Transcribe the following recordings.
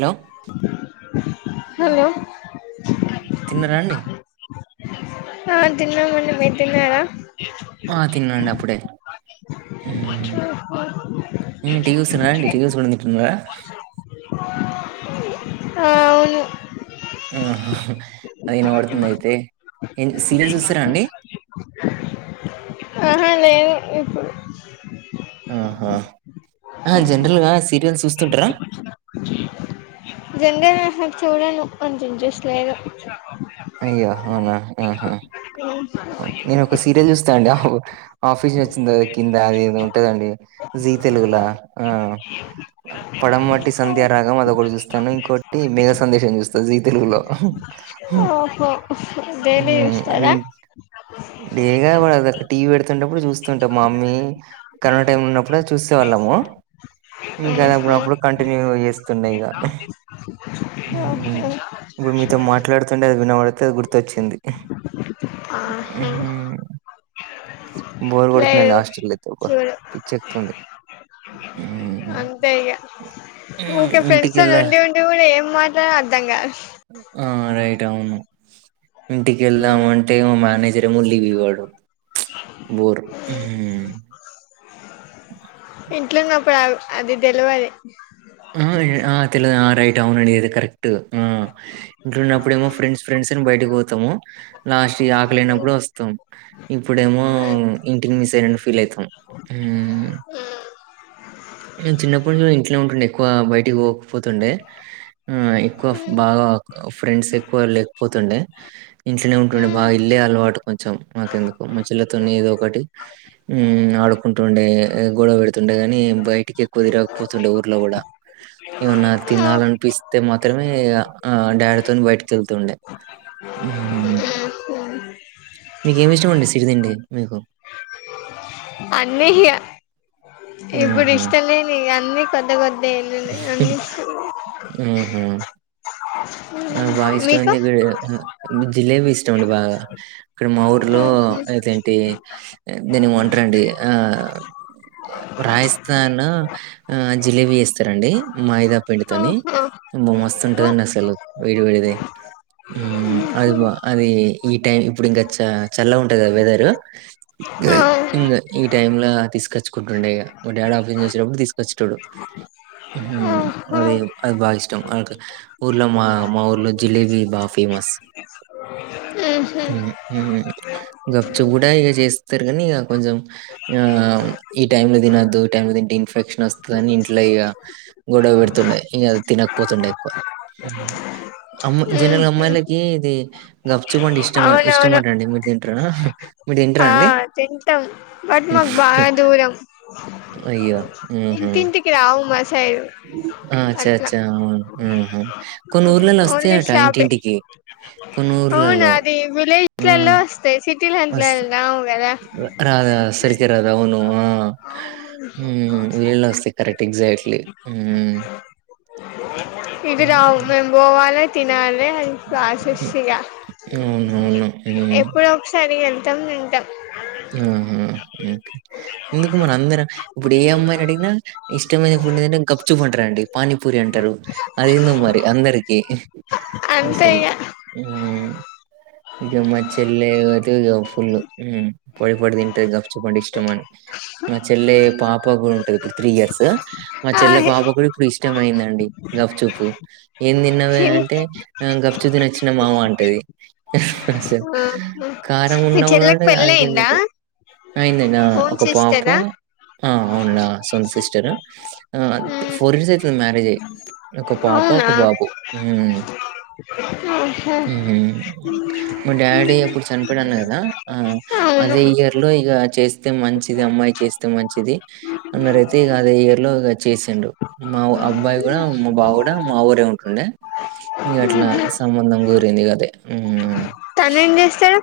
Hello hello తిన్నారా అండి ఆ తిన్నామండి మీరు తిన్నార ఆ తిన్నాండి అప్పుడే ఊ ఊ టీయూస్నారాండి టీయూస్ కొడుందింటున్నారా ఆ అవును ఆ అది విన పడుతుంది అయితే. ఏం- సీరియల్స్ చూస్తారా అండి ఆహా లేదు ఇప్పుడు. ఆహా ఆ జనరల్ గా సీరియల్స్ చూస్తుంటరా. జనరల్ గా అహ చూడను కొంచం జస్ట్ లైకు. అయ్యా అవునా ఆహా నేను ఒక సీరియల్ చూస్త్. తా అండి అహు ఆఫీస్ వచ్చింది తర కిందా అది ఏదో ఉంటదండి. జీ తెలుగులా ఆ పడమటి సంధ్యారాగం అదకొటి చూస్తాను ఇంకోటి మెఘ సందేశం చూస్త జీ తెలుగులో. ఓహో ఊ డైలీ నీ చూస్తారా డేగా బడదక్క టీవీ పెడుతుంటప్పుడు చూస్తుంటా మా మమ్మీ. కరోనా టైం లున్నప్పుడు అది చూస్తేవాళ్ళమూ. ఇంకా అది ఉహు అప్పుడప్పుడు కంటిన్యూగ చేస్తున్నా ఇగా. ఊహు ఓహో ఇప్పుడు మీతో మాట్లాడుతుంటే అది వినబడితే అది గుర్తొచ్చింది. ఆహా ఉహ్ము బోర్ కొడుతుందండి లేదు హాస్ట్రల్ అయితే అబ్బా చూడు పిచ్చెక్కుతుంది. ఊఉ అంతే ఇగ ఊకే ఫ్రెండ్స్ తోని ఉండి ఉండి కూడా ఏం మాట్లాడాలో అర్థం గాదు. ఆ రైట్ అవును ఇంటికి ఎళ్దామని అంటే మా మేనేజర్ ఏమో లీవ్ ఇవ్వడు. అ బోరు హ్మూ ఇంట్లున్నప్పుడు అవ్ అది దెల్వది. ఆహ ఈ ఆ తెల్వదు ఆ రైటు అవునండి ఇది కరెక్టూ. ఆ ఇంట్లున్నప్పుడు ఏమో ఫ్రెండ్స్ ఫ్రెండ్స్ అని బయటకి పోతము లాస్ట్ ఇగా ఆకలైనప్పుడు వస్త్. తం ఇప్పుడేమో ఇంటిని మిస్ అయినని ఫీల్ అయిత్ తం హ్మూ నేను చిన్నప్పుడు గూడ ఇంట్లోనే ఉంటుండే. ఎక్కువ బయటికి పోకపోతుండే ఆ ఎక్కువ బాగా. ఫ్రెండ్స్ ఎక్కువా లేకపోతుండే. ఇంట్లోనే ఉంటుండే బాగా ఇల్లే అలవాటు కొంచెం నాకెందుకో మా చెల్లతోని ఏదో ఒకటి. హ్మా ఆడుకుంటుండే గొడవ పెడుతుండే గానీ బయటికి. ఎక్కువ తిరగకపోతుండే ఊర్లో కూడా ఏవన్నా తినాలి అనిపిస్త్. తే మాత్రమే ఇగా ఆ డాడీతోని బయటికి ఎళ్తుండే. ఆఓ మీకేమి ఇష్టంమండి సిరిదిండి మీకు. అన్నీ ఇగాయి ఇప్పుడు హుహు. ఇష్టలేని అన్నీ కొద్ది కొద్ద్. ఊహు నాకు బాగా ఇష్టం మీకు ఐంది గుడ్ ఆ జిలేేబీ ఇష్టమండి బాగా. ఇక్కడ మా ఊర్ళో అదేంటీ దాన్ని ఏమో అంటరండి ఆ. రాజస్థాన్ ఆ ఆ జిలేబీ చేస్తరండీ మాయిదా పండితోని. ఓహో అమ్మ ఓహో మస్తుంటదండి అసలు వేడి వేడిది. ఊ అది బా అది ఈ టైం ఇప్పుడు ఇంకా చా చల్లగ ఉంటది గదా వెదరు. అే ఇంద ఈ టైమ్ లా తీసుకొచ్చుకుంటుండే ఇగా మా డాడీ ఆఫీస్ నుంచి వచ్చెటప్పుడు తీసుకొచ్చేటోడు. ఓహో అదది అది బాగా ఇష్టం అ ఊర్లో మా. మా ఊర్లో జిలేబీ బా ఫేమస్. ఉహు కొంచెం కూడా ఇక చేస్తారు కానీ ఇక కొంచెం ఆ ఈ టైమ్ లో తినొద్దు ఈ టై లో తిన్ ఇన్ఫెక్షన్ వస్తదని ఇంట్లో ఇగ గొడవ పెడుతుండే ఇంకా తినకపోతుండే ఎక్కువ అమ్మా జనరల్ గా ఉహు అమ్మాయిలకి ఇది గప్చుపండి ఇష్ట ఇష్టం అవునవును మటండి మీరు తింటార మీరు తింటారా అండి బా తింటాం బట్ మాకు బాగా దూరం అయ్యా ఇంటింటికి రావు మా సైడు ఆ అచ్చ అట్లా అచ్చా ఆహా కొన్ని ఊర్లలో వస్తాయటా ఇంటింటికి కొన్ని అవునా ఊర్లలో. అది హ్మ్. విలేజ్లలో వస్తయి సిటీలలో వస్ రావు కదా రాదా సరిగా రాదా అవును ఆ ఉమ్ వెళ్ళ సయ్ కరెక్ట్ ఎక్జాక్ట్లీ ఉమ్ ఇది రావూ మేము పోవాలే తినాలే రాశస్యగా అవునవును. హ్మ్. ఎప్పుడోకసారి వెళ్తాం తింటాం ఆ ఉ ఎందుకు మరీ అందరూ ఇప్పుడు ఏ అమ్మాయి ని అడిగిన ఇష్టమైన ఫుడ్ ఏంటంటే గపచుప్ పంటారు అండి పానీపూరి అంటారు అది ఏందో మరి అందరికి అంతే అసలు ఇగ ఉమ్ ఇగ మాచేల్ అదిగవ ఫుల్ పడి పడి తింటది గప్ చుప్ అంటే ఇష్టం అని మా చెల్లె పాప కు ఉంటది ఇప్పుడు త్రీ ఇయర్స్ మా ఆ చెల్ల పాప కూడా ఇప్పుడు ఇష్టం అయిందండి గఫచూపు ఏం తిన్నవ హిం అంటే ఆ గప్ చుప్ తినచ్చిన మామ అంటది అసలు కారం ఉన్నావుడి అ నా అయిన్ ది నా ఒక పాప ఆ అవునుడా సొంత సిస్టర్ ఆ మ్మ్ ఫోర్ ఇయర్స్ అయితుంది మ్యారేజ్ అయ్ ఒక పాప అవునా ఒక బాబు ఉమ్ ఆహా ఉ అంటే డాడీ అప్పుడు చనిపోయ్ డాడు అన్న కదా అవును అదే ఇయర్ ఇట్లో ఇగ చేస్తే మంచిది అమ్మాయి చేస్తే మంచిది అన్నారయితే ఇగ అదే ఇయర్ లో చేసిండ్రు మా వ్ అబ్బాయి కూడా మా బావ కూడా మా ఊరే ఉంటుండే గట్లా సంబంధం గురింది అదే తను ఏం చేస్తాడు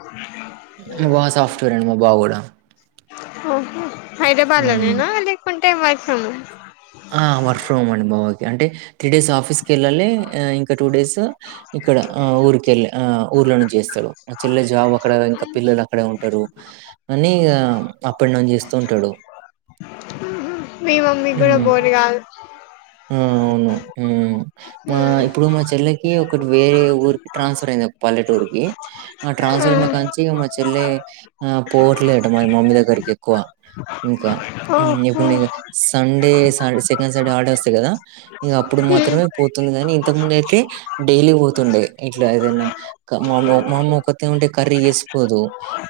మా బా సాఫ్టువేర్ అండి మా బావ్ కూడా ఓ హ్మ్. హైదరాబాద్లోనేనా లేకుంటే వర్క్ ఫ్రమ్ ఆ వర్క్ ఫ్రమ్ అండి బా ధి అంటే త్రీ డేస్ ఆఫీస్కి కెళ్ళాలి ఆ ఇంకా టూ డేస్ ఇక్కడ ఊరికెళ్ళ ఆ ఊర్లో నుంచి చేస్తాడు చెల్లె జాబ్ అక్కడ ఇంకా పిల్లలు అక్కడే ఉంటారు అని ఇగా అప్ అండ్ డౌన్ చేస్తూ ఉంటాడు మీ మమ్మీ కూడా హ్మ్. బోర్ గాదు ఆ అవును ఉమ్ మా మ్మ్ ఇప్పుడు మా చెల్లె కి ఒకటి వేరే ఊరికి ట్రాన్స్ఫర్ అయింది ఒక పల్లెటూరీకి ఆ ట్రాన్స్ఫర్ అయిన మ్మ్ కాంచి మా చెల్లె ఆ పోవట్లేట మా మమ్మీ దగ్గరికి ఎక్కువ ఇంకా ఓహో ఇప్పుడు సండే సెకండ్ సాటర్డే హాలిడే వస్తే కదా ఇగా అప్పుడు మ్మ్ మాత్రమే పోతుంది కానీ ఇంత ముందు అయితే డైలీ పోతుండే ఇట్లా ఏదైనా మా మామ్మ ఒకతే ఉంటే కర్రీ చేసుకోదు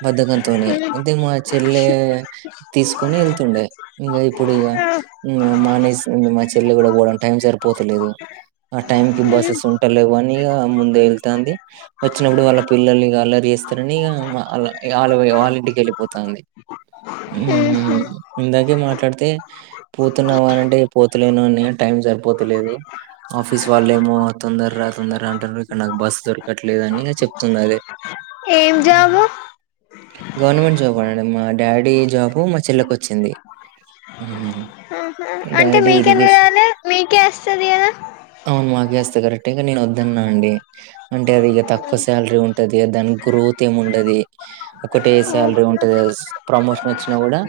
బధకంతోని మ్మ్ అంటే మా చెల్లె తీసుకొని వెళ్తుండే ఇగా ఇప్పుడు ఇక ఆ మానేసింది మా చెల్లె చెల్లి కూడా పోవటానికి టైం సరిపోతలేదు ఆ టైమ్ కి బస్సెస్ ఉ లేవ్వని ఇగా ముందే ఎళ్తాంది వచ్చినప్పుడు వాళ్ళ పిల్లలు ఇగా అల్లరి చేస్తారని ఇగా వాళ్ల ఇగా అల్లు ఇగా వాళ్ళింటికి వెళ్ళిపోతున్నారు, ఉహు మ్మ్ ఇందాకే మాట్లాడితే పోతున్నావనంటే ఇగా పోత్ తెలియదు అన్నయ్య టైం సరిపోతలేదు ఆఫీస్ వాళ్ళేమో తొందర రా తొందర రా అంటారు ఇక్కడ నాకు బస్సు దొరకట్లేదు అని ఇగా చెప్తుంది అదే ఏం ఉ జాబు గవర్నమెంట్ జాబ్ అండీ మా డాడీ జాబు మా చెల్లెకి వచ్చింది, ఆహా డాడీ మరి ఇరిగేషన్ అది మీకే అస్తది కదా అవును మాకే అస్తది కరెక్టే ఇగ నేనోద్దన్నా అండి అంటే అది ఇగా తక్కువ శాలరీ ఉంటది దాని గ్రోత్ ఏమీ ఉండది ఒకటే శాలరీ ఓహో ఉంటదది ప్రమోషన్ వచ్చినా కూడా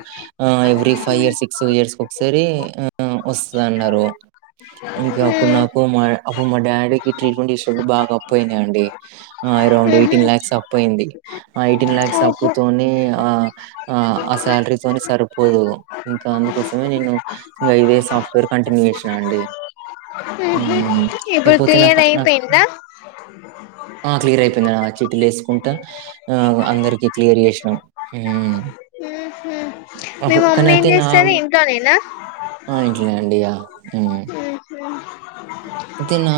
ఆ every five years six years ఒకసారి ఆ వస్తదన్నారు ఇంకా అప్పుడు మ్మ్ నాకు మా అప్పుడు మా డాడీకి ట్రీట్మెంట్ ఇచ్చేటప్పుడు బాగా అప్పయిదండి ఆ అరౌండ్ మ్మ్ హు ఎయిటీన్ లాక్స్ అప్పయింది ఆ ఎయిటీన్ లాక్స్ ఓహో అప్పుతోని ఆ ఆ ఆ శాలరీతోని సరిపోదు ఇంకా అందుకోసమే నేను ఇంగా ఇదే సాఫ్ట్వేర్ కంటిన్యూ చేసినా అండి ఉ ఉహు ఉ ఇప్పుడు లేకపోతే నాక క్లియర్ నాక్ అయిపోయిందా [unintelligible] ఆ క్లియర్ అయిపోయిందండి ఆ చిట్టిలేసుకుంటా ఆవ్ అందరికి క్లియర్ చేసినం ఉ ఉహు మీ అహు కని మమ్మీ ఏం అతినామ్ చేస్తది ఇంట్లోనేనా మా ఇంట్లనే అండి ఇగా ఉ ఉహు అయితే నా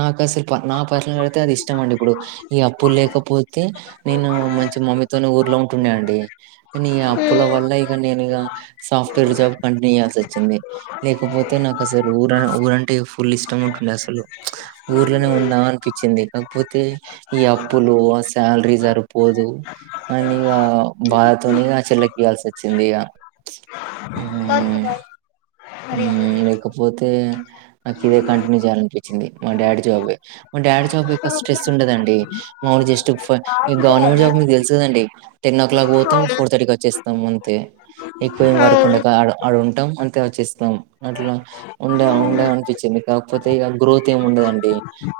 నాకసలు ప నా పట్లను కడిగితే అది ఇష్టమండి ఇప్పుడు ఇగా అప్పుల్ లేకపోతే నేను మంచిగా మమ్మీతోని ఊర్లో ఉంటుండే అండి నీ అప్పుల ఉమ్ వల్ల ఇగా నేనిగ సాఫ్ట్వేర్ జాబ్ కంటిన్యూ చేయాల్సి వచ్చింది, లేకపోతే నాకసలు ఊర ఊరంటే ఫుల్లు ఇష్టముంటుండే అసలు ఊర్లోనే ఉందాం అనిపిచ్చింది కాకపోతే ఈ అప్పులు ఆ సాలరీ సరిపోదు అని ఇగా బాధతోనే ఇగా చెల్లెకి ఇయాల్సోచ్చింది ఇగా [unintelligible] ఉ లేకపోతే నాకిదే కంటిన్యూ చేయాలనిపిచ్చింది మా డాడీ జాబే మా డాడీ జాబ్ ఎక్కువ స్ట్రెస్ ఉండదండి మాములు జస్ట్ ఫ ఇగా గవర్నమెంట్ జాబ్ మీకు తెలుసుకాదండి టెన్ ఓ క్లాక్ పోతాం ఫోర్ థర్టీకచ్చేస్తాం అంతే ఎక్కువ ఏం వర్క్ అవును ఉండదు ఆడ ఆడుంటాం అంతే వచ్చేస్తాం తం అట్లా ఉండాం ఉందాం అనిపిచ్చింది కాకపోతే ఇగా గ్రోత్ ఏమ్ ఉండదండి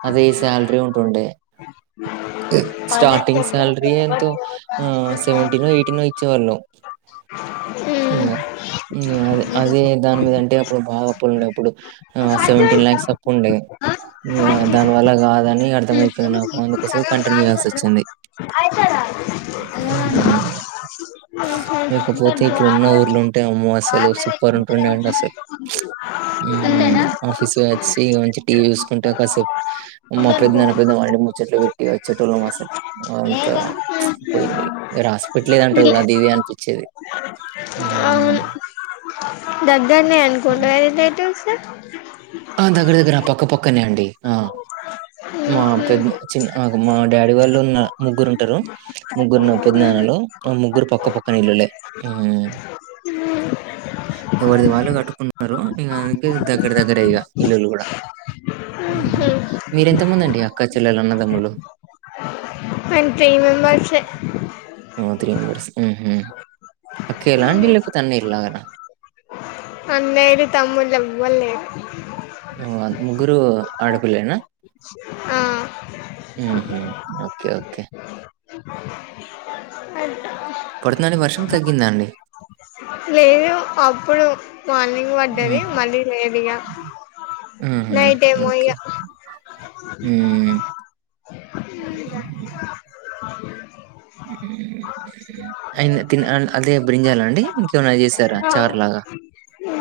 అదే సాలరీ ఉంటుండే స్టార్టింగ్ సాలరీ ఎంతో ఉ సెవెంటీనో ఎయిటీనో ఇచ్చేవాళ్ళు ఉమ్ ఇగ ఇంగ అది అదేన్ దాని మీద అంటే అప్పుడు బాగా అప్పులుండే అప్పుడు ఆ సెవెంటీన్ ల్యాక్స్ అప్పుండే ఇగ దాని వల్ల కాదని అర్థమయిపోయింది నాకు అందుకోసమే ఇది కంటిన్యూ చేయాల్సోచ్చింది అయితదా ఉ హు లేకపోతే ఇప్పుడు ఉన్న ఊర్లుంటే అమ్మో అస్సలు సూపర్ ఉంట్ లేకపోతే మా ఇల్లు కొనుక్కుంటారా ఉ ఆఫీస్ పోయచ్చి ఇగ మంచిగా టీవీ చూసుకుంట కాసేప్ మా పెద్దనాన్న పెద్దమ్మ అల్లింటిక్ ముచ్చట్లు పెట్టి వచ్చెటోల్లముఆసలు అంత పోయింది ఇగ రాసిపెట్టిలేదంటారు విల్ చూడు అది ఇది అనిపిచ్చేది ఉ దగ్గర్నే అనుకుంటగా రిలేటివ్స్ ఆ దగ్గర దగ్గర పక్కపక్కనే అండి ఆ మా ఉహు పెద్ద చిన్న మా డాడీ వాళ్ళు ఉన్న ముగ్గురు ఉంటారు ముగ్గురు ఉన్నారు పెదనాన్నలు ఆ ముగ్గురు పక్క పక్క ఇల్లులే ఉమ్. ఉ ఎవరిది వాళ్ళు కట్టుకున్నారు ఇక అందుకే దగ్గర దగ్గర ఇగా ఇల్లులు కూడా ఉహు మీరేఎంతమంది అండి అక్క చెల్లలు అన్నదమ్ములు మేం త్రీ మెంబర్స్ ఓ త్రీ మెంబర్స్ ఊ హు అక్క ఎలా లేకుంటే అన్నయ్య లాగా లేరు తమ్ములు ఎవలు లేరు ఉ ముగ్గురు ఆడపిల్లలే నా ఆ ఉహు ఓకే ఓకే అ ట్ పడుతుందడి వర్షం తగ్గిందండి లేదు అప్పుడు మార్నింగ్ పడ్డది ఉహుం. మళ్ళీ లేదుఈగా నైట్ ఏమో ఇగ ఉ అయి త అదే బ్రింజాల అండి ఇంకేమనా చేస్తారా ఇగ చారు లాగా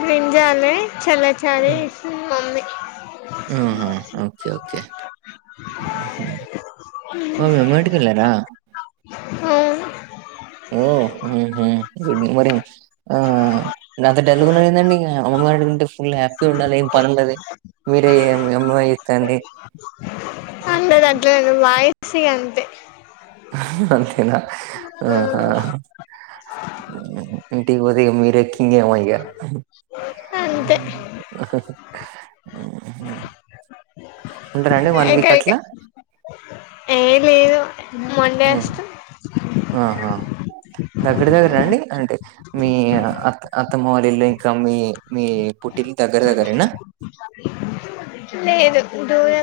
బ్రింజాలే చల్లచారు ఉమ్. చేసింది మమ్మీ ఆహా ఓకే ఓకే మమ్మీ బయటికి వెళ్లారా అవును ఓ ఉహు గుడ్ మార్నింగ్ ఆ అంత డల్ గా ఏందండి అమ్మమ్మ వాళ్ళ ఇంటికాడ ఉంటే ఫుల్ హ్యాపీగా ఉండాలి ఏం పని ఉండదు మీరే మీ అమ్మమ్మ చెస్తాంది ఆ ఉండది అట్లాంనే నా వాయిస్ ఇగ అంతే అంతేనా ఆహా ఇంటికి పోతే ఇగ మీరే కింగ్ ఏమో ఇగ ఉ ఆ ఆ హా ఉంటారండి వన్ వీక్ ఎక్కడికి అట్లా ఏ లేదు మండే హ్మ్. వస్త ఆహా దగ్గర దగ్గర అండి అంటే మీ అత్త అత్తమ్మవళ్ళిలో ఇంకా మీ మీ పుట్టిలు దగ్గర దగ్గరేనా చ లేదు దూరమె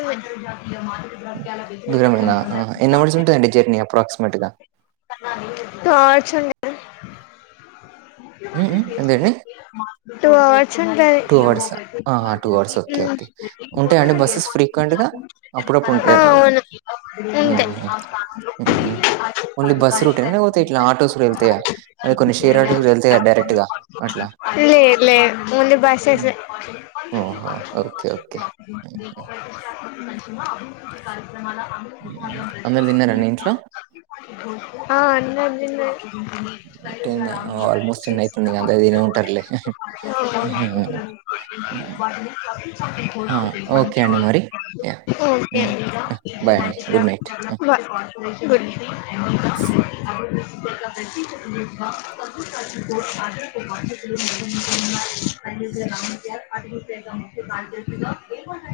దూరమేనా ఎన్న అవర్స్ ఉంటయి అండి జర్నీ అప్రాక్సిమేట్ గా ఆ వచ్చిండే ఉహ్ ఎంటాది టూ వచ్చింటది అవర్స్ ఆహా టూ అవర్స్ ఓకే ఉ ఓకే ఉంటాయండి బస్సెస్ ఫ్రీక్వెంట్ గా అప్పుడప్పుడు ఆ ఉంటాయండి ఉహు అవును ఉంటాయి ఉహ్ ఓన్లీ బస్ రూటేనా పోతాయి ఇట్లా ఆటోస్ కూడా వెళ్తాయా అది కొన్ని షేర్టోస్ వెలతయా డైరక్ట్ గా అట్లా లే లే ముందు బాస్సేసే ఆహా ఓకే ఓకే హుహు. మంచి అభివృద్ధి కార్యక్రమాల అమె హ్మ్. విభాగం పె అందరు తిన్నారండి ఇంట్లో ఆ అన్నం తిన్నది ట్టుంది ఆల్మోస్ట్ టెన్ అయితుంది ఇగా అంత తినే ఉంటారులే బ ఆ అండి మరి yeah okay bye good night అండి వవ ఎన్నిక మాటీ ముఖ్య కార